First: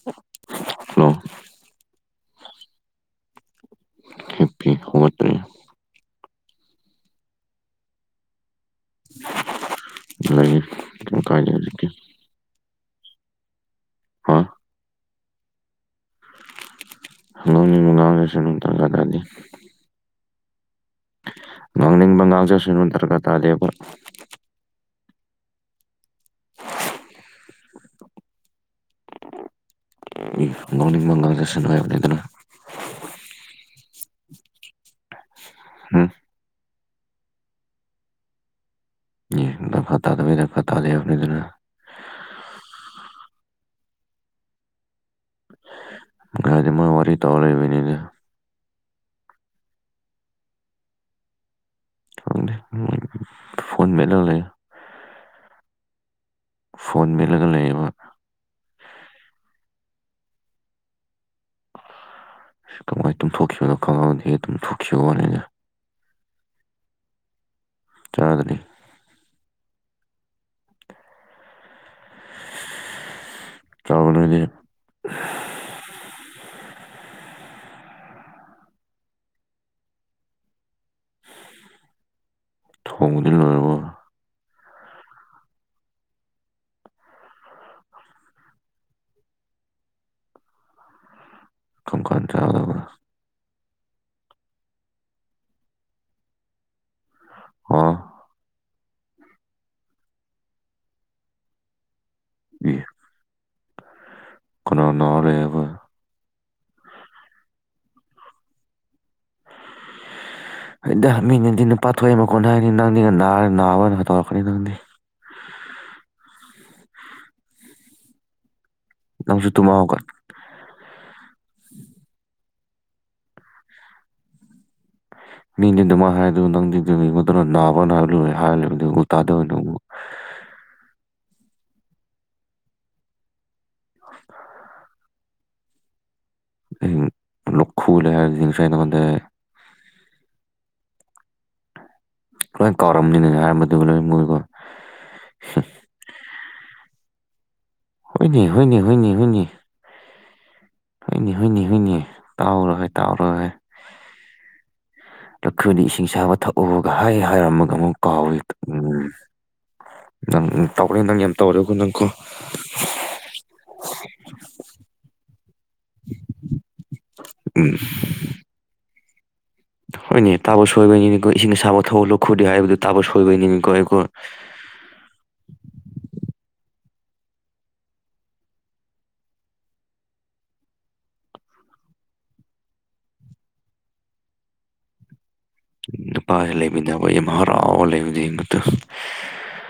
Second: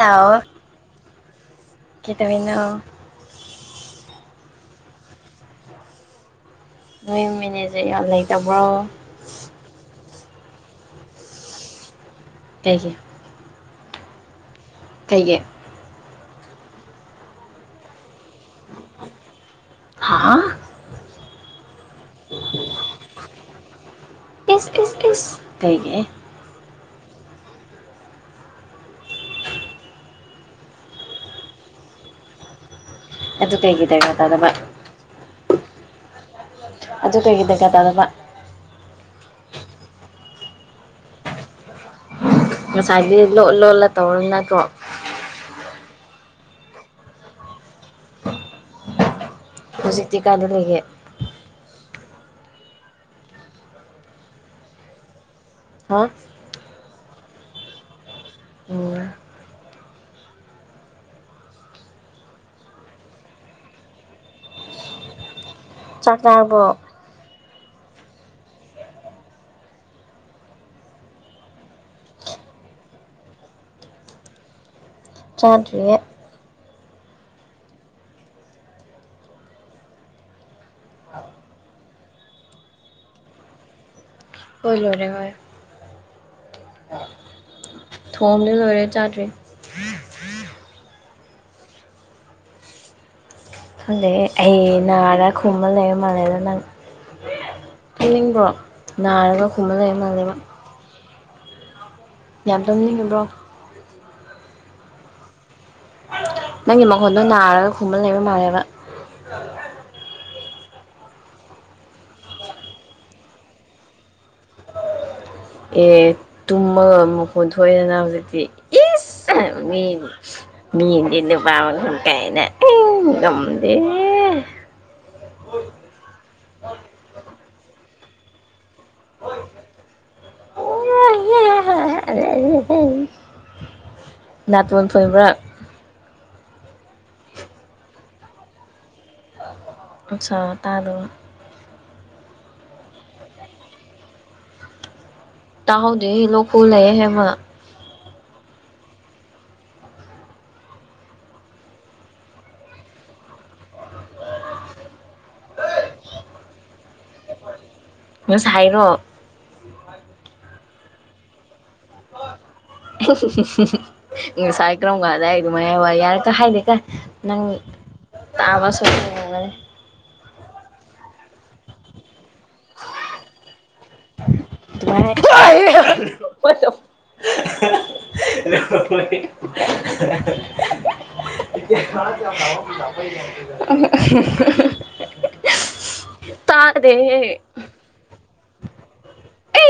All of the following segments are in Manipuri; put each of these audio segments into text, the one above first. ꯍꯜꯂꯣ ꯍꯜꯂꯣ ꯀ ꯇꯃꯤꯅꯣ ꯍꯃꯠꯇ꯭ꯔꯦ ꯅꯣꯏ ꯃꯦꯅꯦꯖꯔ ꯌꯥꯝ ꯂꯩꯇꯕ꯭ꯔꯣ ꯦ ꯊꯦꯡꯒꯤꯨ ꯍꯥ ꯀꯩꯒꯤꯠ ꯗꯤ ꯍꯥ ꯉꯪꯂꯤ ꯪꯉꯒꯥꯜ ꯆ ꯁ ꯎꯇꯔꯀ ꯇꯗꯕ ꯏꯁ ꯏꯁ ꯀꯩꯒꯤ ꯉꯅꯤꯡ ꯃꯪꯒꯜꯗꯁꯟ ꯑꯣꯏꯕꯅꯦ ꯑꯗꯨꯅ ꯑꯗꯨ ꯀ ꯍꯩꯒꯗꯦ ꯉ ꯇꯗꯕꯥ ꯎꯝ ꯇꯇꯩꯒꯤꯗꯔꯀ ꯇꯗꯕ ꯀ ꯇꯗꯦ ꯑꯃꯅꯤꯅꯤꯗꯨꯅ ꯃꯁꯥꯏꯗꯤ ꯂꯣꯂꯂ ꯇꯧꯅꯀꯣ ꯔꯤ ꯇꯧ ꯂꯩꯕꯅꯤꯅꯦ ꯍꯧꯖꯤꯛꯇꯤ ꯀꯥꯟꯗ ꯂꯩꯒꯦ ꯈꯪꯗꯦ ꯃꯣꯏ ꯐꯣꯟ ꯃꯦꯠꯂꯒ ꯂꯩ ꯍꯥ ꯐꯣꯟ ꯃꯦꯠꯂꯒ ꯂꯩꯌꯦꯕ ꯑꯣ ꯊꯨꯈꯤꯈꯤꯕꯌ ꯀꯧꯕꯣ ꯃꯅꯤꯅ ꯆꯥꯛꯀꯔꯕ ꯆꯥꯗ꯭ꯔꯤ ꯆꯥꯔꯕꯣ ꯅꯣꯏꯗꯤ ꯆꯥꯗꯔꯤ ꯊꯣꯡꯕꯗꯤ ꯂꯣꯏꯔꯕꯣ ꯍꯣꯏ ꯂꯣꯏꯦ ꯍꯣꯏ ꯊꯣꯝꯗꯤ ꯂꯣꯏꯔꯦ ꯆꯥꯗ꯭ꯔꯔꯤ ꯀꯔꯝ ꯀꯥꯟ ꯆꯥꯒꯗꯕ ꯁꯖ ꯑꯩ ꯥꯗ ꯈꯨꯝꯃ ꯂꯩꯔ ꯃꯥꯜꯂꯦꯗ ꯅꯪ ꯍꯥ ꯈꯝꯅꯤꯡꯕ꯭ꯔꯣ ꯅꯥꯔꯒ ꯈꯨꯝꯃ ꯂꯩ ꯃꯥꯜꯂꯦꯕ ꯃꯌꯥꯝ ꯏ ꯑꯗꯨꯝ ꯂꯤꯡꯉꯤꯕ꯭ꯔꯣ ꯀꯅꯥ ꯅꯥꯔ ꯂꯩ ꯍꯥꯏꯕ ꯅꯪꯒꯤ ꯃꯈꯣꯟꯗꯣ ꯅꯥꯔꯒ ꯈꯨꯝꯕ ꯂꯩꯕ ꯃꯥꯜꯂꯦꯕ ꯍꯗ ꯃꯤꯅꯗꯤꯅ ꯄꯥꯊꯣꯛꯑ ꯑꯃ ꯀꯣꯟꯅ ꯍꯥꯏꯅꯤ ꯅꯪꯗꯤꯅ ꯅꯥꯔ ꯅꯥꯕꯅ ꯍꯥꯠꯇꯧꯔꯛꯀꯅꯤ ꯅꯪꯗꯤ ꯑꯦ ꯇꯨꯝꯃꯒ ꯃꯈꯣꯟ ꯊꯣꯛꯣꯛꯑꯦꯗꯅ ꯍꯧꯖꯤꯛꯇꯤ ꯏꯁ ꯅꯪꯁꯨ ꯇꯨꯝꯃ ꯃꯤ ꯍꯧꯒꯠ ꯃꯤ ꯂꯤ ꯅꯨ ꯄꯕ ꯍꯨꯟꯀ ꯍꯥꯏꯅ ꯑꯩꯗꯝꯝꯗꯦ ꯃꯤꯗꯤꯗꯨꯃ ꯍꯥꯏ ꯑꯗꯨ ꯅꯪꯗꯤꯗꯤꯉꯣꯟ ꯃꯇꯝꯗ ꯅꯥꯕ꯭ꯔꯥꯅ ꯍꯥꯏꯕ ꯂ ꯍꯥꯏꯔꯂꯕ ꯎ ꯇꯥꯗꯕ ꯅ ꯅꯥꯇꯣꯟ ꯐꯣꯏꯕ꯭ꯔꯥ ꯂꯈꯨ ꯂꯩ ꯁ ꯇꯃꯗ ꯑ ꯁꯥ ꯇꯥꯗ ꯂꯣꯏ ꯀꯥꯎꯔꯝꯅꯤꯅ ꯍꯥꯏꯔꯝꯕꯗꯨꯕꯨ ꯂꯣꯏ ꯃꯣꯏꯀꯣ ꯇꯍꯧꯗꯦ ꯏ ꯂꯣ ꯀꯨꯂꯑꯦ ꯍꯦꯃ ꯍꯅꯦ ꯍꯅꯦ ꯍꯅꯤ ꯍꯅꯤ ꯍꯣꯏꯏꯅꯤ ꯍꯨꯏꯅꯤ ꯍꯨꯏꯅꯤ ꯇꯥꯎꯔꯣꯏ ꯇꯥꯎꯔꯍꯣꯏ ꯂꯧꯈꯣꯏꯅꯤ ꯏꯁꯤꯡ ꯆꯥꯕ ꯊꯛꯎꯒ ꯍꯥꯏ ꯍꯥꯏꯔꯝꯃꯒ ꯑꯃꯨꯛ ꯀꯥꯎꯋꯦ ꯉꯁꯥꯏꯔꯣ ꯎꯝ ꯅꯪ ꯇꯧꯅꯤ ꯅꯪ ꯑ ꯇꯧꯔꯦꯣꯀꯣ ꯅꯪ ꯀꯣ ꯏ ꯆꯥꯏ ꯀꯔꯣ ꯀ ꯃꯌꯥꯏ ꯋꯥꯔꯤ ꯌꯥꯔ ꯀ ꯍꯥꯏꯗꯦ ꯀ ꯅꯪ ꯇꯥꯕ ꯁꯒꯅꯤ ꯍꯣꯏꯅꯦ ꯇꯥꯕꯣ ꯁꯣꯏꯕꯅꯤꯅꯤꯀꯣ ꯏꯁꯤꯡ ꯁꯥꯕ ꯊꯑꯣ ꯂꯧꯈꯣꯗ ꯍꯥꯏꯕꯗꯨ ꯇꯥꯕꯣ ꯁꯣꯏꯕꯅꯤꯅꯤꯀꯣ ꯑꯩꯀꯣ [inaudible] [inaudible] [unintelligible] ꯅꯨꯄꯥꯥꯁꯦ ꯂꯩꯕꯤꯗ ꯇꯥꯗꯦꯍꯦ ꯃꯍ ꯍꯔꯥꯎ ꯂꯩꯕꯤꯗꯠꯇ ꯑ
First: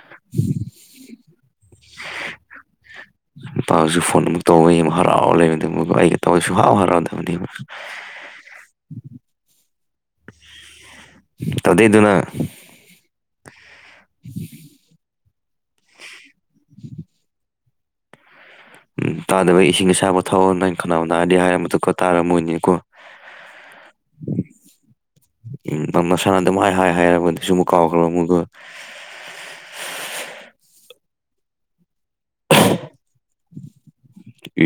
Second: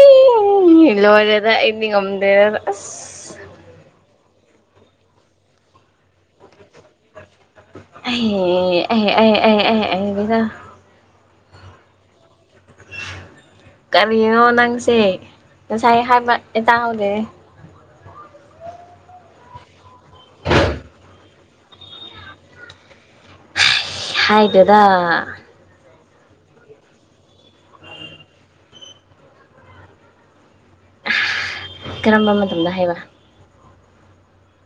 ꯏꯂꯔꯗ ꯏꯅꯤ ꯉꯝꯗꯦꯔ ꯑꯁ ꯅꯨꯄꯥꯁꯨ ꯐꯣꯟ ꯑꯃꯨꯛ ꯇꯧꯕ ꯌꯥꯝ ꯍꯔꯥꯎꯔ ꯂꯩꯕ ꯑꯗꯨ ꯃ ꯑꯩꯒ ꯇꯧꯁꯨ ꯍꯥꯎ ꯍꯔꯥꯎꯗꯦ ꯑꯦ ꯑꯦ ꯑꯦ ꯑꯦ ꯑꯦ ꯑꯦꯕꯤꯗꯥ ꯇꯗꯩꯗꯨꯅ ꯀꯔꯤꯅꯣ ꯅꯪꯁꯦ ꯉꯁꯥꯏ ꯍꯥꯏꯕ ꯑꯦ ꯇꯥꯍꯧꯗꯦ ꯎꯝ ꯇꯥꯗꯕ ꯏꯁꯤꯡ ꯑꯁꯥꯕ ꯊꯥꯎꯋꯥꯩꯅ ꯈꯅꯥꯎ ꯅꯥꯑꯗꯤ ꯍꯥꯏꯔ ꯃꯇꯨꯡꯗꯨ ꯇꯥꯔꯝꯃꯣꯏꯅꯤꯀꯣ [inaudible] ꯍꯥꯏꯗꯦꯗ ꯃꯔꯝꯅ ꯁꯥꯟꯅꯗꯝ ꯍꯥꯏ ꯍꯥꯏ ꯍꯥꯏꯒꯗꯤꯁꯨ ꯑꯃꯨꯛ ꯀꯥꯎꯈ꯭ꯔꯕ ꯑꯃꯨꯒ [inaudible] ꯀꯔꯝꯕ ꯃꯇꯝꯗ ꯍꯥꯏꯕ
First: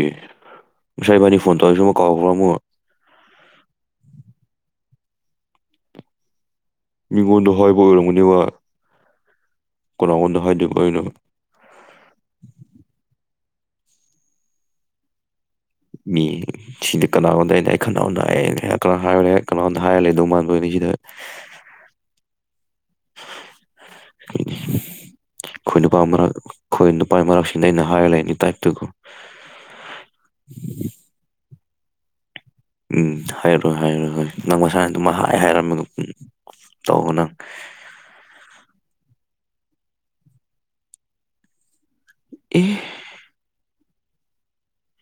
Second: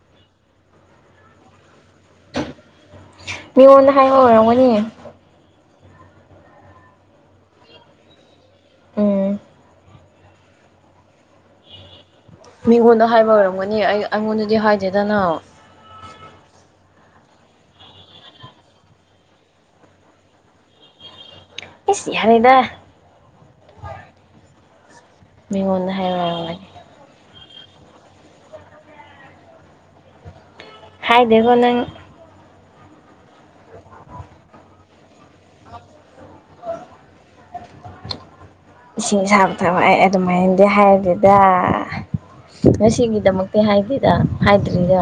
ꯑꯦ ꯉꯁꯥꯏꯕꯥꯅꯤ ꯐꯣꯟ ꯇꯧꯔꯁꯤ ꯑꯃꯨꯛ ꯀꯥꯎꯈ꯭ꯔꯝꯃꯨꯣ ꯃꯤꯉꯣꯟꯗ ꯍꯥꯏꯕ ꯑꯣꯏꯔꯝꯒꯅꯤ ꯃꯤꯉꯣꯟꯗ ꯍꯥꯏꯕꯔꯝꯃꯅꯦ ꯎꯝ ꯀꯅꯥꯗ ꯍꯥꯏꯖ ꯑꯣꯏꯅꯣ ꯃꯤꯉꯣꯟꯗ ꯍꯥꯏꯕ ꯑꯣꯏꯔꯝꯒꯅꯤ ꯑꯩ ꯑꯩꯉꯣꯟꯗꯗꯤ ꯍꯥꯏꯗꯦꯗꯅ ꯁꯤꯗꯤ ꯀꯅꯥꯅꯝꯗ ꯑꯩꯅ ꯑꯩ ꯀꯅꯥꯣꯝꯗ ꯍꯥꯏꯩꯅ ꯀꯅꯥ ꯍꯥꯏꯔꯨꯔꯦ ꯀꯅꯥꯣꯝꯗ ꯍꯥꯏꯔꯂꯦ ꯑꯗꯨ ꯃꯥꯟꯕꯣꯏꯅꯤ ꯁꯤꯗ ꯁꯤ ꯌꯥ ꯌꯥꯅꯤꯗ ꯈꯣꯏꯅꯄꯥ ꯃꯔ ꯈꯣꯏ ꯅꯨꯄꯥꯥꯏ ꯃꯔ ꯑꯩꯅ ꯍꯥꯏꯔ ꯂꯩꯅꯤ ꯇꯥꯏꯞꯇꯨꯒꯣ ꯍꯥꯏꯗꯦꯀꯣ ꯅꯪ ꯎꯝ ꯍꯥꯏꯔꯣꯏ ꯍꯥꯏꯔꯣꯏ ꯍꯣꯏ ꯅꯪ ꯃꯁꯥꯅ ꯑꯗꯨ ꯍꯥꯏꯔꯝꯃꯦꯒꯣ ꯎꯝ ꯇꯧꯕꯅꯪ ꯏꯁꯤꯡ ꯁꯕ ꯊꯕ ꯑꯩ ꯑꯗꯨꯃꯥꯏꯅꯗꯤ ꯍꯥꯏꯗꯨꯗ ꯑꯦ ꯉꯁꯤꯒꯤꯗꯃꯛꯇꯤ ꯍꯥꯏꯦꯗ ꯍꯥꯏꯗ꯭ꯔꯤꯗ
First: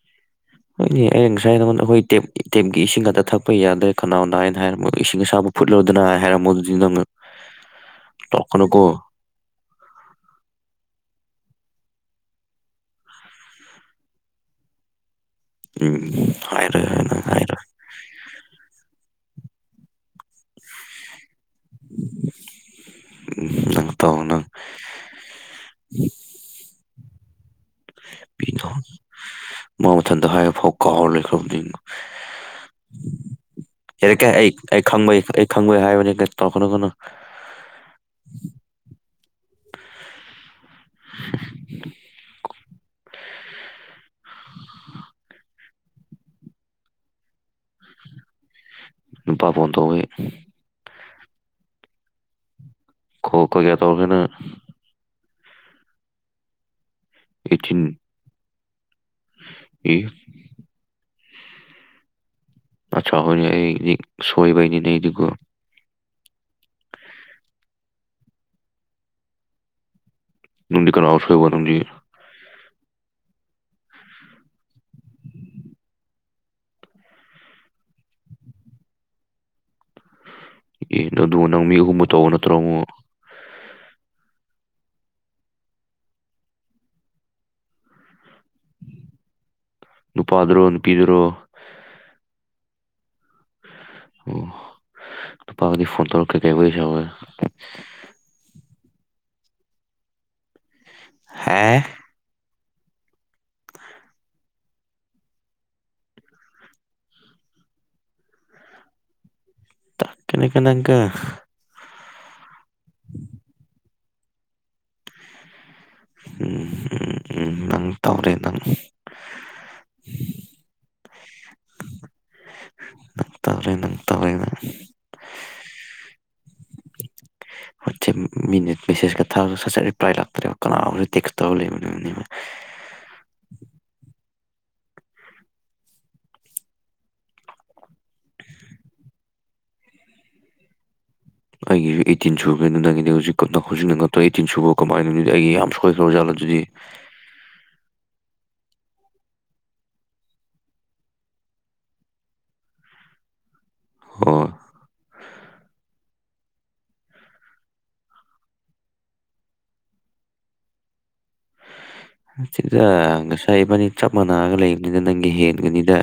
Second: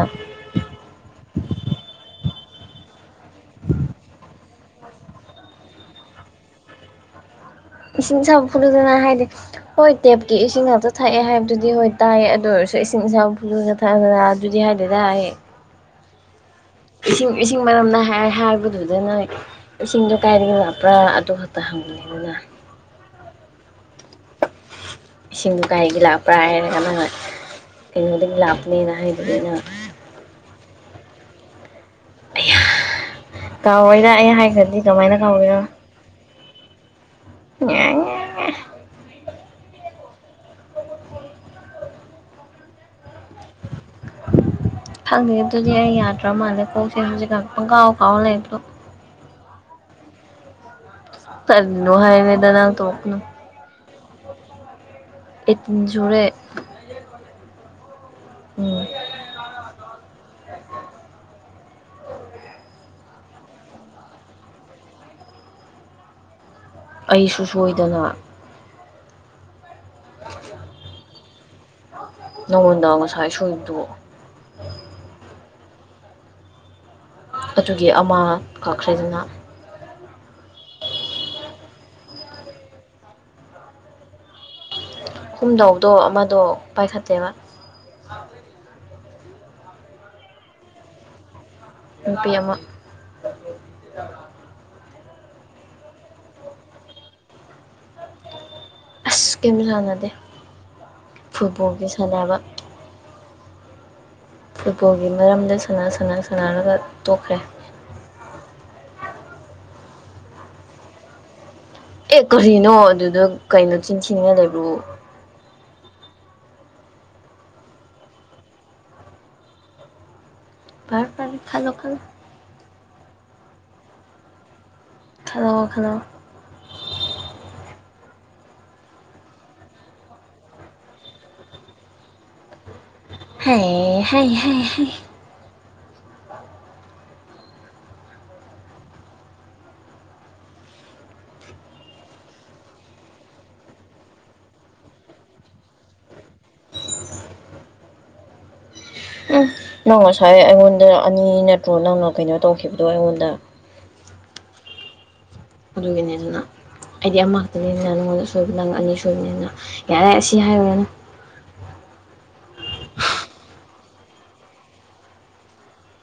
ꯍꯣꯏꯅꯦ ꯑꯩꯅ ꯉꯁꯥꯏ ꯅꯉꯣꯟꯗ ꯑꯩꯈꯣꯏ ꯇꯦꯞꯀꯤ ꯏꯁꯤꯡ ꯈꯥꯛꯛꯇ ꯊꯛꯄ ꯌꯥꯗ꯭ꯔꯦ ꯀꯅꯥꯣ ꯍꯥꯏꯩꯅ ꯍꯥꯏꯔ ꯏꯁꯤꯡ ꯑꯁꯥꯕ ꯀꯨ ꯐꯨꯠ ꯂꯧꯗꯨꯅꯥ ꯍꯦꯔꯝꯣ ꯑꯗꯨꯗꯤꯅ ꯇꯉ ꯏꯁꯤꯡ ꯁꯕ ꯐꯨꯠꯂꯨꯗꯅ ꯍꯥꯏꯗꯤ ꯍꯣꯏ ꯇꯦꯞꯀꯤ ꯏꯁꯤꯡ ꯉꯥꯛꯇ ꯊꯛꯑꯦ ꯍꯥꯏꯕ ꯑꯗꯨꯗꯤ ꯍꯣꯏ ꯇꯥꯏ ꯑꯗꯨ ꯑꯣꯏꯔꯁꯨ ꯏꯁꯤꯡ ꯏꯆꯥꯎ ꯐꯂꯒ ꯊꯛꯗꯅ ꯑꯗꯨꯗꯤ ꯍꯥꯏꯗꯤ ꯇꯔ ꯎꯝ ꯍꯥꯏꯔꯣꯏ ꯍꯥꯏ ꯅꯪ ꯏꯁꯤꯡ ꯏꯁꯤꯡ ꯍꯥꯏꯔꯣꯏ ꯃꯔꯝꯅ ꯍꯥꯏꯕꯗꯨꯗꯅ ꯏꯁꯤꯡꯗꯣ ꯀꯥꯏꯗꯒꯤ ꯂꯥꯛꯄ꯭ꯔꯥ ꯑꯗꯨ ꯇ ꯍꯪꯂꯤꯅꯤꯅ ꯅꯪ ꯇꯧꯅꯪ ꯏꯁꯤꯡꯗꯨꯣ ꯀꯩꯒꯤ ꯂꯥꯛꯄ꯭ꯔꯥ ꯍꯥꯏꯔꯒ ꯅꯪꯉ ꯄꯣ ꯍꯥꯏꯗꯨꯗꯤꯅ ꯃꯥ ꯃꯊꯟꯇ ꯍꯥꯏꯔꯐꯥꯎ ꯀꯥꯎꯔ ꯂꯩꯈ꯭ꯔꯕꯅꯤꯅ [inaudible] ꯀꯥꯎꯔꯣꯏꯗ ꯍꯔ ꯀꯩ ꯑꯩ ꯍꯥꯏꯈ꯭ꯔꯗꯤ ꯑꯩ ꯀꯃꯥꯏꯅ ꯈꯪꯕꯩ ꯑꯩ ꯀꯥꯎꯒꯦꯔꯣ ꯈꯪꯕꯩ ꯍꯥꯏꯕꯅꯤ ꯇ ꯀꯩꯅꯣ ꯀꯩꯅꯣ [inaudible] [inaudible] ꯈꯪꯉ ꯑꯗꯨꯗꯤ ꯑꯩ ꯌꯥꯗ꯭ꯔ ꯃꯥꯜꯂꯦ ꯀꯣꯛꯁꯦꯖꯤꯥꯏꯇꯪ ꯀꯥꯎ ꯀꯥꯎ ꯂꯩꯕꯗꯣ ꯅꯨꯄꯥ ꯐ ꯇꯋꯦ ꯇꯅ ꯍꯥꯏꯋꯦꯗꯅꯥ ꯇ ꯑꯣꯅ ꯇꯒꯅ ꯏꯇꯤꯟꯖꯨꯔꯦ ꯑꯦꯊꯤꯟ ꯎꯝ ꯑꯦ ꯑ ꯆꯥꯎꯈꯣꯏꯅꯤ ꯑꯩ ꯁꯣꯏꯕꯩꯅꯤ ꯅꯗꯨꯒ ꯑꯩꯁꯨ ꯁꯣꯏꯗꯅ ꯇꯗꯤ ꯀꯔ ꯑꯁꯣꯏ ꯑꯗꯨ ꯁꯥꯏ ꯁꯣꯏꯗ ꯑꯗꯨꯒꯤ ꯑꯃ ꯀꯛꯈ꯭ꯔꯦꯗꯅ ꯌꯦ ꯅ ꯑꯗꯨ ꯅꯪ ꯃꯤ ꯍꯨꯝꯃ ꯇꯧꯕ ꯅꯠꯇ꯭ꯔ ꯑꯃ ꯍꯨꯝꯗꯥꯎꯗꯣ ꯑꯃꯗꯣ ꯄꯥꯏꯈꯠꯇꯦꯕ ꯅꯨꯄꯥꯗꯨꯣ ꯅꯨꯄꯤꯗꯨꯔꯣ ꯅꯨꯄꯤ ꯑꯃ ꯄꯥꯗꯤ ꯐꯣꯟ ꯇꯧꯔꯛ ꯀ ꯀꯩꯕꯩꯁꯦ ꯑꯁ ꯀꯩꯝ ꯁꯥꯟꯅꯗꯦ ꯍꯥ ꯐꯨꯠꯕꯣꯜꯒꯤ ꯁꯥꯟꯅꯕ ꯐꯨꯠꯕꯣꯜꯒꯤ ꯃꯔꯝꯗ ꯁ ꯁꯅꯥ ꯁꯅꯔꯒ ꯇꯣꯛꯈ꯭ꯔꯦ ꯇ ꯀꯅꯦ ꯀ ꯇꯪꯀ ꯑꯦ ꯀꯔꯤꯅꯣ ꯑꯗꯨꯗ ꯀꯩꯅꯣ ꯆꯤꯟꯁꯤꯉ ꯂꯩꯕ꯭ꯔꯣ ꯎꯝ ꯎꯝ ꯎꯝ ꯅꯪ ꯇꯧꯔꯦ ꯅꯪ ꯔ ꯄꯥ ꯈꯥꯗ ꯈꯥꯟꯂꯣ ꯇꯧꯔꯦ ꯅꯪ ꯇꯧꯔꯦ ꯅꯪ ꯈꯥꯗ ꯋꯥ ꯈꯟꯗ ꯁꯦꯁ ꯀꯊ ꯁꯠꯁꯠ ꯔꯤ ꯄ꯭ꯔꯥꯏ ꯂꯥꯛꯇꯔꯦꯕ ꯀꯅꯥꯇꯕ ꯂꯩꯕ ꯍꯥꯏ ꯍꯥꯏ ꯍꯥꯏ ꯑꯩꯒꯤꯁꯨ ꯑꯩꯇꯤꯟ ꯁꯨꯕꯦꯅ ꯅꯪꯒꯤꯗꯤ ꯍꯧꯖꯤꯛ ꯍꯧꯖꯤꯛ ꯅꯠꯇ꯭ꯔ ꯑꯩꯇꯤꯟ ꯁꯨꯕꯣ ꯀꯃꯥꯏꯅꯣ ꯑꯩꯒꯤ ꯌꯥꯝ ꯁꯣꯏꯈ꯭ꯔ ꯖꯥꯠꯂꯦ [inaudible] ꯎꯝ ꯅꯪ ꯉꯁꯥꯏ ꯑꯩꯉꯣꯟꯗ ꯑꯅꯤ ꯅꯠꯇ꯭ꯔꯣ ꯅꯪꯅ ꯀꯩꯅꯣ ꯇꯧꯈꯤꯕꯗꯣ ꯑꯩꯉꯣꯟꯗ ꯑꯣ ꯑꯗꯨꯒꯒꯅꯤꯗꯨꯅ ꯑꯩꯗꯤ ꯑꯃꯛꯇꯅꯤꯅ ꯅꯪꯉꯣꯟꯗ ꯁꯣꯏꯕ ꯅꯪ ꯑꯅꯤ ꯁꯣꯏꯕꯅꯤꯅ ꯌꯥꯔꯦ ꯁꯤ ꯍꯥꯏꯔꯨꯔꯅꯨ ꯁꯤꯗ ꯉꯁꯥꯏ ꯢꯕꯅꯤ ꯆꯞ ꯃꯥꯟꯅꯒ ꯂꯩꯕꯅꯤꯅ ꯅꯪꯒꯤ ꯍꯦꯟꯒꯅꯤꯗ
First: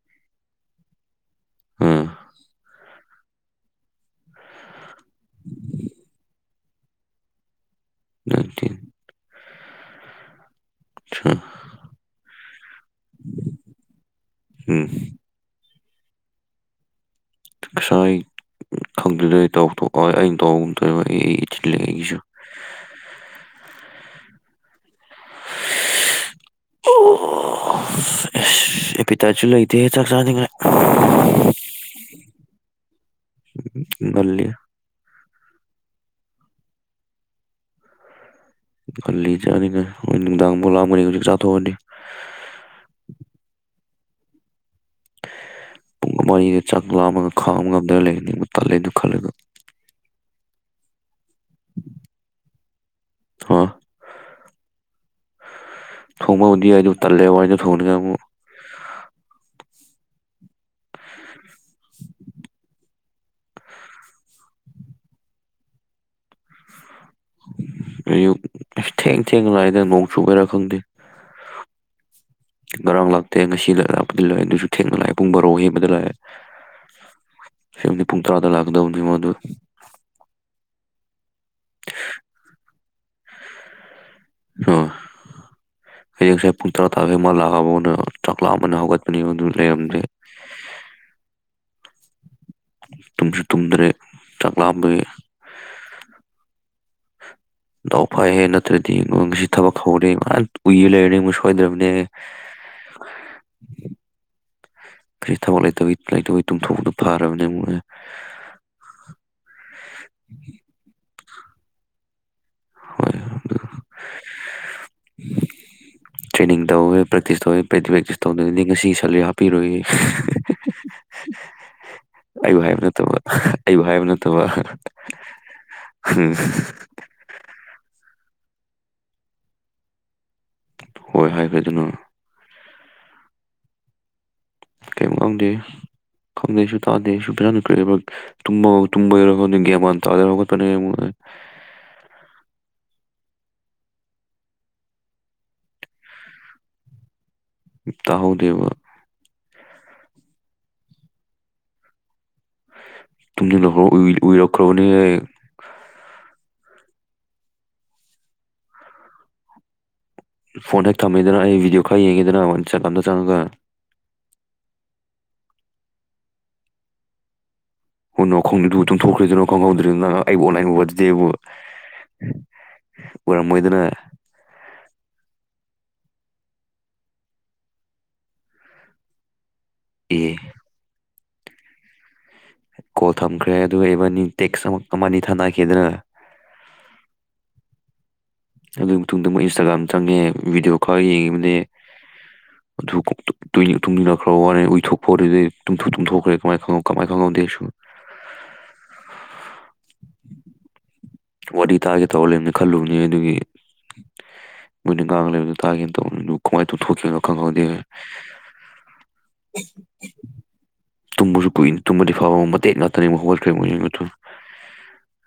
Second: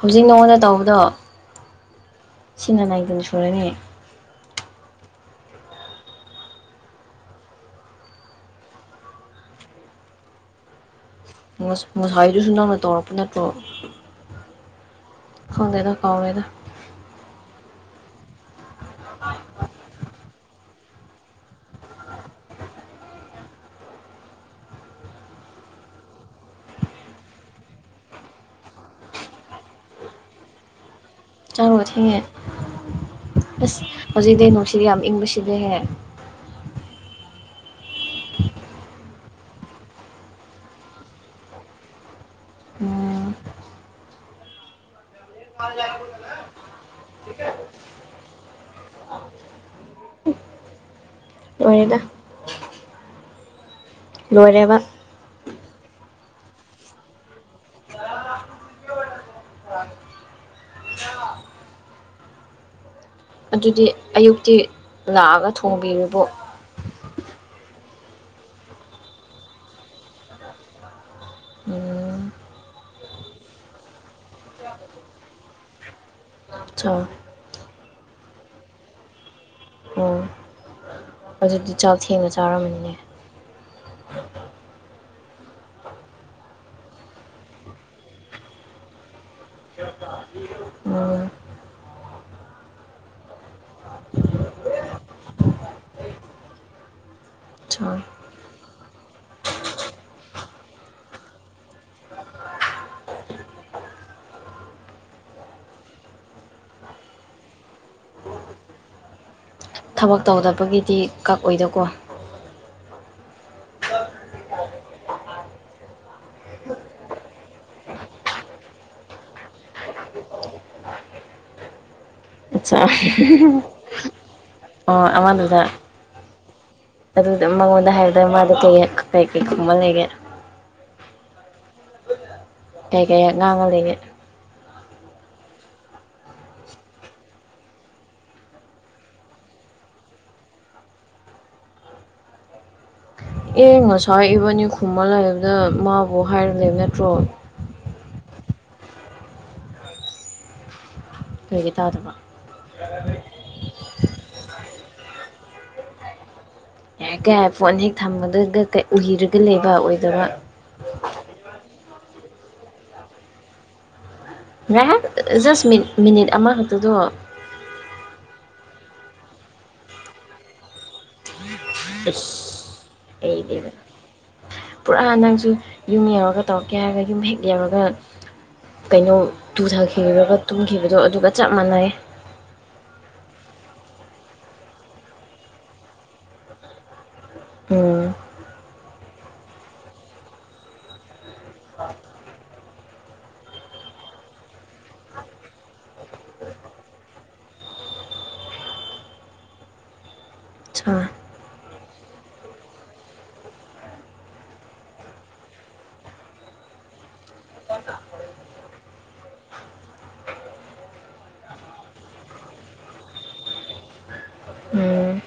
ꯍꯧꯖꯤꯛ ꯅꯉꯣꯟꯗ ꯇꯧꯕꯗꯣ ꯑꯝ ꯁꯤꯅ ꯅꯥꯏꯗꯅ ꯁꯨꯔꯅꯤ ꯅꯠꯇꯦ ꯉꯁꯥꯏꯗꯨꯁꯨ ꯅꯪꯅ ꯇꯧꯔꯛꯄ ꯅꯠꯇ꯭ꯔꯣ ꯎꯝ ꯈꯪꯗꯦꯗ ꯀꯥꯎꯋꯦꯗ ꯉꯁꯥꯏ ꯈꯪꯗꯗꯩ ꯇꯧꯊꯣꯛꯑꯣ ꯑꯩꯅ ꯇꯧ ꯆ ꯂꯩꯁꯨ ꯑꯣ ꯑꯦꯁ ꯑꯦꯄꯤꯇꯥꯁꯨ ꯂꯩꯇꯦ ꯆꯥꯛ ꯆꯥꯅꯤꯡꯂꯦ ꯆꯪꯔꯒ ꯊꯦꯡꯉꯦ ꯑꯁ ꯍꯧꯖꯤꯛꯗꯤ ꯉꯜꯂꯤ ꯅꯨꯡꯁꯤꯗꯤ ꯌꯥꯝ ꯏꯪꯕꯕꯁꯤ ꯁꯤꯗꯒꯤ ꯍꯦꯛ ꯎ ꯀꯜꯂꯤ ꯆꯥꯅꯤꯉ ꯍ ꯅꯨꯡꯗꯥꯡꯕꯨ ꯂꯥꯛꯑꯒꯅꯤ ꯍꯧꯖꯤꯛ ꯆꯥꯊꯣꯛꯑꯗꯤ ꯍ ꯄꯨꯡꯒ ꯃꯔꯤꯗ ꯆꯥꯛ ꯂꯥꯝꯃꯒ ꯈꯥꯝꯃꯒꯝꯗ ꯂꯩꯒꯅꯤ ꯑꯃꯨꯛ ꯇꯥꯂꯦꯗꯨ ꯈꯜꯂꯒ ꯑꯣꯏꯗ ꯑ ꯂꯣꯏꯔꯦꯕ ꯊꯣꯡꯃꯗꯤ ꯑꯗꯨ ꯇꯂꯦꯋꯥꯖꯅ ꯊꯣꯡꯅꯤ ꯌꯥ ꯑꯗꯨꯗꯤ ꯑꯌꯨꯛꯇꯤ ꯂꯥꯛꯑꯒ ꯊꯣꯡꯕꯤꯔꯤꯕꯣ ꯑꯌꯨꯛ ꯊꯦꯡ ꯊꯦꯡ ꯂꯥꯛꯑꯏꯗ ꯅꯣꯡ ꯆꯨꯕꯔꯥ ꯈꯪꯗꯦ ꯎꯝ [inaudible] ꯉꯔꯥꯡ ꯂꯥꯛꯇꯦ ꯉꯁꯤꯗ ꯂꯥꯛꯞꯄꯗꯤ ꯂꯥꯛꯑꯦ ꯑꯗꯨꯁꯨ ꯊꯦꯡꯅ ꯂꯥꯛꯑꯦ ꯄꯨꯡ ꯕꯥꯔꯣ ꯍꯦꯟꯕꯗ ꯂꯥꯛꯑꯦ ꯆꯥꯎ ꯁꯦꯝꯨꯝꯗꯤ ꯄꯨꯡ ꯇꯔꯥꯗ ꯂꯥꯛꯀꯗꯧꯅꯤ ꯃ ꯑꯗꯨ ꯑꯣ ꯑꯗꯨꯗꯤ ꯆꯥꯛ ꯊꯦꯡꯅ ꯆꯥꯔꯝꯃꯅꯤꯅꯦ ꯑ ꯍꯌꯦꯡꯁꯦ ꯄꯨꯡ ꯇꯔꯥ ꯇꯥꯕꯦ ꯃꯥꯜꯂꯥꯛꯑꯕꯅ ꯆꯥꯛꯂꯥꯛꯑ ꯑꯃꯅ ꯍꯧꯒꯠꯄꯅꯤ ꯑꯗꯨ ꯂꯩꯔꯝꯗꯦ ꯑꯣ ꯇꯨꯝꯁꯨ ꯇꯨꯝꯗ꯭ꯔꯦ ꯆꯥꯛꯂꯥꯕ ꯆꯥꯎ ꯗꯥꯎ ꯐꯥꯏꯍꯦ ꯅꯠꯇ꯭ꯔꯗꯤꯁꯤ ꯊꯕꯛ ꯍꯧꯔꯦ ꯎꯏꯔ ꯂꯩꯔꯅꯤ ꯁꯣꯏꯗ꯭ꯔꯕꯅꯦ [inaudible] ꯀꯔꯤ ꯊꯋꯥꯏ ꯂꯩꯇꯧ ꯂꯩꯇꯧꯤ ꯇꯨꯝꯊꯣꯛꯅ ꯐꯔꯕꯅꯤ ꯊꯕꯛ ꯇꯧꯗꯕꯒꯤꯗꯤ ꯀꯛꯑꯣꯏꯗꯀꯣ ꯍ ꯇ꯭ꯔꯦꯅꯤꯡ ꯇꯧꯋꯤ ꯄ꯭ꯔꯦꯛꯇꯤꯁ ꯇꯧꯋꯤ ꯄ꯭ꯔꯦꯛꯇꯤꯁ ꯇꯧꯗꯗꯤ ꯉꯁꯤ ꯁꯦꯂꯔꯤ ꯍꯥꯞꯄꯤꯔꯣꯏ ꯑꯩꯕꯨ ꯍꯥꯏꯕ ꯑꯠꯆꯥ ꯅꯠꯇꯕ ꯑꯩꯕꯨ ꯍꯥꯏꯕ ꯅꯠꯇꯕ ꯑꯣ ꯑꯃꯗꯨꯗ ꯎꯝ ꯍꯥꯏꯗ꯭ꯔ ꯃꯥ ꯇꯄ ꯀ ꯀꯨꯝ ꯃꯅꯦꯒ ꯍꯣꯏ ꯍꯥꯏ ꯀꯗꯅꯣ ꯀ ꯀꯦ ꯉꯥꯡꯉ ꯂꯩꯦ ꯀꯩꯨꯝꯣꯪꯗꯦ ꯀꯪ ꯇꯥꯗꯦ ꯀꯒꯦꯃ [unintelligible] [inaudible] ꯑꯦ ꯉꯁꯥꯏ ꯏꯕꯅꯤ ꯈꯨꯝꯃꯜ ꯂꯩꯕꯗ ꯃꯥꯕꯨ ꯍꯥꯏꯔꯝ ꯂꯩꯕ ꯅꯠꯇ꯭ꯔꯣ ꯇꯥꯍꯧꯗꯕ ꯀꯣꯏꯒꯤꯦ ꯇꯥꯗꯕ ꯇ ꯅꯈꯣ ꯎ ꯎꯏꯔꯈ꯭ꯔꯕꯅꯤ ꯌꯥꯦ ꯀꯩꯔꯦ ꯐꯣꯟ ꯍꯦꯛ ꯊꯝꯃꯗꯒ ꯎꯍꯔꯒ ꯂꯩꯕ ꯑꯣꯏꯗꯕ ꯐꯣꯟ ꯍꯦꯛ ꯊꯝꯃꯦꯗꯅ ꯑꯩ ꯚꯕꯤꯗꯤꯑꯣ ꯈꯔ ꯌꯦꯡꯉꯦꯗꯅ ꯋꯥꯟꯁ ꯑꯃꯗ ꯆꯪꯉꯒ ꯔꯥꯏꯍ ꯖꯁ ꯃꯤꯅꯤꯠ ꯑꯃꯈꯛꯇꯗꯣ ꯍ ꯅꯣꯛ ꯈꯪꯅꯤꯡꯩꯗꯨꯕꯨ ꯑꯗꯨ ꯇ ꯊꯣꯛꯈ꯭ꯔꯗꯣꯏꯅꯣ ꯈꯪꯍꯧꯗ꯭ꯔꯤꯗ ꯅꯪ ꯑꯩꯕꯨ ꯑꯣꯟꯂꯥꯏꯟ ꯑꯣꯏ ꯋꯥꯕꯗꯤꯦꯕꯨ ꯏꯁ ꯑꯩꯗꯤꯕ ꯎꯔꯝꯃꯣꯏꯗꯅ ꯄꯨꯔꯥ ꯅꯪꯁꯨ ꯌꯨꯝ ꯌꯧꯔꯒ ꯇꯧꯔꯛꯀꯦ ꯍꯥꯏꯔꯒ ꯌꯨꯝ ꯍꯦꯛ ꯌꯧꯔꯒ ꯀꯩꯅꯣ ꯇꯨꯊꯈꯤꯕꯒ ꯑꯦ ꯇꯨꯝꯈꯤꯕꯗꯣ ꯑꯗꯨꯒ ꯆꯞ ꯃꯥꯟꯅꯩ ꯀꯣꯜ ꯊꯝꯈ꯭ꯔꯦ ꯑꯗꯨꯒ ꯏꯚꯟꯅꯤ ꯇꯦꯛꯁ ꯑꯃ ꯀꯅꯤ ꯊꯥꯅꯈꯤꯗꯅ [inaudible] ꯎꯝ ꯑꯗꯨꯒꯤ ꯃꯇꯨꯡꯗ ꯃꯣꯏ ꯏꯟꯁꯇꯥꯒ꯭ꯔꯥꯝ ꯆꯪꯉꯦ ꯚꯤꯗꯤꯑꯣ ꯈꯔ ꯌꯦꯡꯉꯤꯕꯅꯦ ꯑꯗꯨ ꯇꯨꯝꯃꯤꯟꯅꯈ꯭ꯔꯕ ꯋꯥꯔꯦ ꯎꯏꯊꯣꯛꯄꯨꯝ ꯇꯨꯝꯊꯣꯛꯈ꯭ꯔꯦ ꯀꯃꯥꯏ ꯈꯪꯉ ꯀꯃꯥꯏ ꯈꯪꯉꯛ [inaudible] ꯁꯥ ꯋꯥꯔꯤ ꯇꯥꯒꯦ ꯇꯧꯔ ꯂꯩꯔꯝꯅꯤ ꯈꯜꯂꯨꯕꯅꯤ ꯑꯗꯨꯒꯤ ꯃꯣꯏꯗꯤ ꯀꯥꯡ ꯂꯩꯕꯗꯨ ꯇꯥꯒꯦꯅ ꯇꯅꯤ ꯀꯃꯥꯏ ꯇꯨꯊꯣꯛꯀꯦꯅ ꯈꯪꯍꯧꯗꯦꯦ [inaudible] ꯇꯨꯝꯕꯁꯨ ꯀꯨꯏꯅꯤ ꯇꯨꯝꯕꯗꯤ ꯐꯥꯎꯕ ꯃꯇꯦꯛ ꯉꯥꯛꯇꯅꯤ ꯃꯍ ꯍꯧꯠꯈ꯭ꯔꯦ [inaudible] ꯎꯝ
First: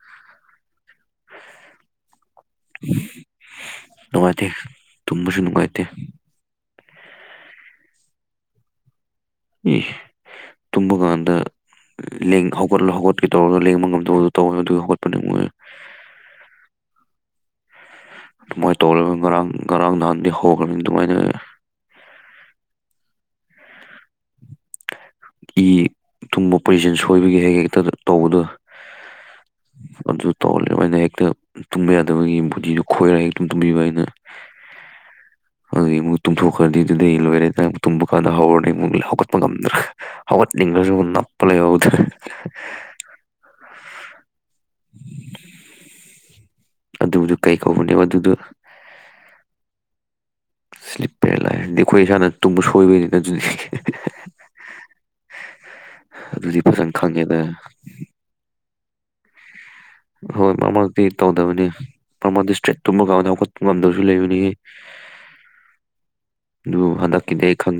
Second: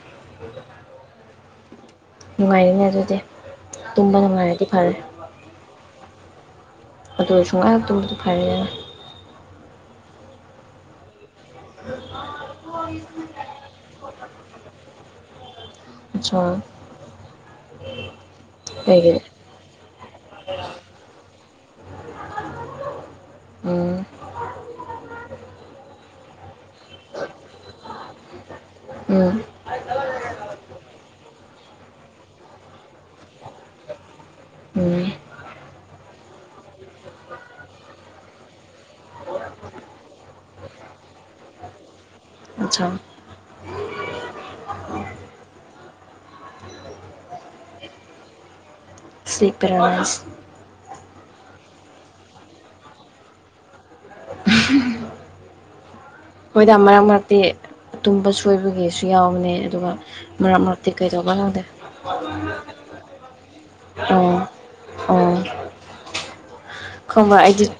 ꯅꯨꯡꯉꯥꯏꯔꯤꯅꯦ ꯑꯗꯨꯗꯤ ꯇꯨꯝꯕ ꯅꯨꯡꯉꯥꯏꯇꯦ ꯅꯨꯡꯉꯥꯏꯔꯗꯤ ꯐꯔꯦ [inaudible] ꯑꯗꯨꯒ ꯁꯨꯡꯉꯥꯏꯇꯕꯗꯤ ꯐꯔꯦꯅ ꯏ ꯇꯨꯝꯃꯀꯥꯟꯗ ꯍꯧꯒꯠꯂ ꯍꯧꯒꯠꯀꯦ ꯇꯧꯔꯒ ꯂꯦꯡꯕ ꯉꯝꯗꯕꯗꯣ ꯇꯧꯋꯦ ꯑꯗꯨꯒꯤ ꯍꯧꯒꯠꯄꯅꯦ ꯃꯣꯏ [inaudible] ꯍꯉꫭꯏ ꯀꯩꯒꯤ ꯇꫭꯡꯔꯒ ꯉꯔꯥꯡ ꯉꯔꯥꯡ ꯗꯥꯡꯗꯤ ꯍꯧꯈ꯭ꯔꯕꯅꯤ ꯗꯨꯃꯥꯏꯅ ꯎꯝ ꯏ ꯇꯨꯝꯕ ꯄꯖꯤꯁꯟ ꯁꯣꯏꯕꯒꯤ ꯍꯦꯛ ꯍꯦꯛꯇ ꯇꯧꯕꯗꯣ ꯍꯥꯏ ꯑꯗꯨ ꯇꯧꯍꯜꯂꯦ ꯑꯩꯅ ꯍꯦꯛꯇ ꯇꯨꯝꯕ ꯌꯥꯗꯕꯒꯤ ꯕꯨꯣꯗꯤꯗꯨ ꯈꯣꯏꯔꯒ ꯍꯦꯛꯇ ꯇꯨꯝꯕꯤꯕ ꯑꯩꯅ ꯎꯝ ꯏ ꯇ ꯍꯗꯤꯗꯦ ꯏꯦꯔ ꯇꯨꯝ ꯀ ꯍꯋꯥꯄ ꯭ꯔ ꯑꯋꯥꯠ ꯅꯤꯡ ꯅꯞꯄꯂꯦ ꯌꯎꯗ ꯑꯠꯁꯥ [inaudible] ꯑꯗꯨꯗꯨ ꯀꯩ ꯀꯧꯕꯅꯦꯕ ꯑꯗꯨꯗ ꯁꯤ ꯄꯔꯁ ꯏꯁ꯭ꯂꯤꯞꯄꯔ ꯂꯥꯛꯔꯗꯤ ꯑꯩꯈꯣꯏ ꯏꯁꯥꯅ ꯇꯨꯝꯕ ꯁꯣꯏꯕꯩꯅꯤꯅ ꯑꯗꯨ [inaudible] ꯍꯣꯏꯗꯥ ꯃꯔꯛ ꯃꯔꯛꯇꯤ ꯇꯨꯝꯕ ꯁꯣꯏꯕꯒꯤꯁꯨ ꯌꯥꯎꯕꯅꯦ ꯑꯗꯨꯒ ꯍꯣꯏ ꯃꯔꯛ ꯃꯔꯛꯇꯤ ꯃꯔꯃꯛꯇꯗꯤ ꯀꯩꯗꯧꯕ ꯈꯪꯗꯦ ꯇꯧꯗꯕꯅꯤ ꯃꯔ ꯃꯔꯗꯤ ꯏꯁꯇ꯭ꯔꯦꯠ ꯇꯨꯝꯕ ꯀꯅꯤ ꯉꯝꯗꯕꯁꯨ ꯑꯣ ꯂꯩꯕꯅꯤꯉ ꯑꯣ ꯑꯗꯨ ꯈꯪꯕ꯭ꯔꯥ ꯍꯟꯗꯛꯀꯤꯗꯤ ꯑꯩ ꯑꯩꯗꯤ ꯈꯪ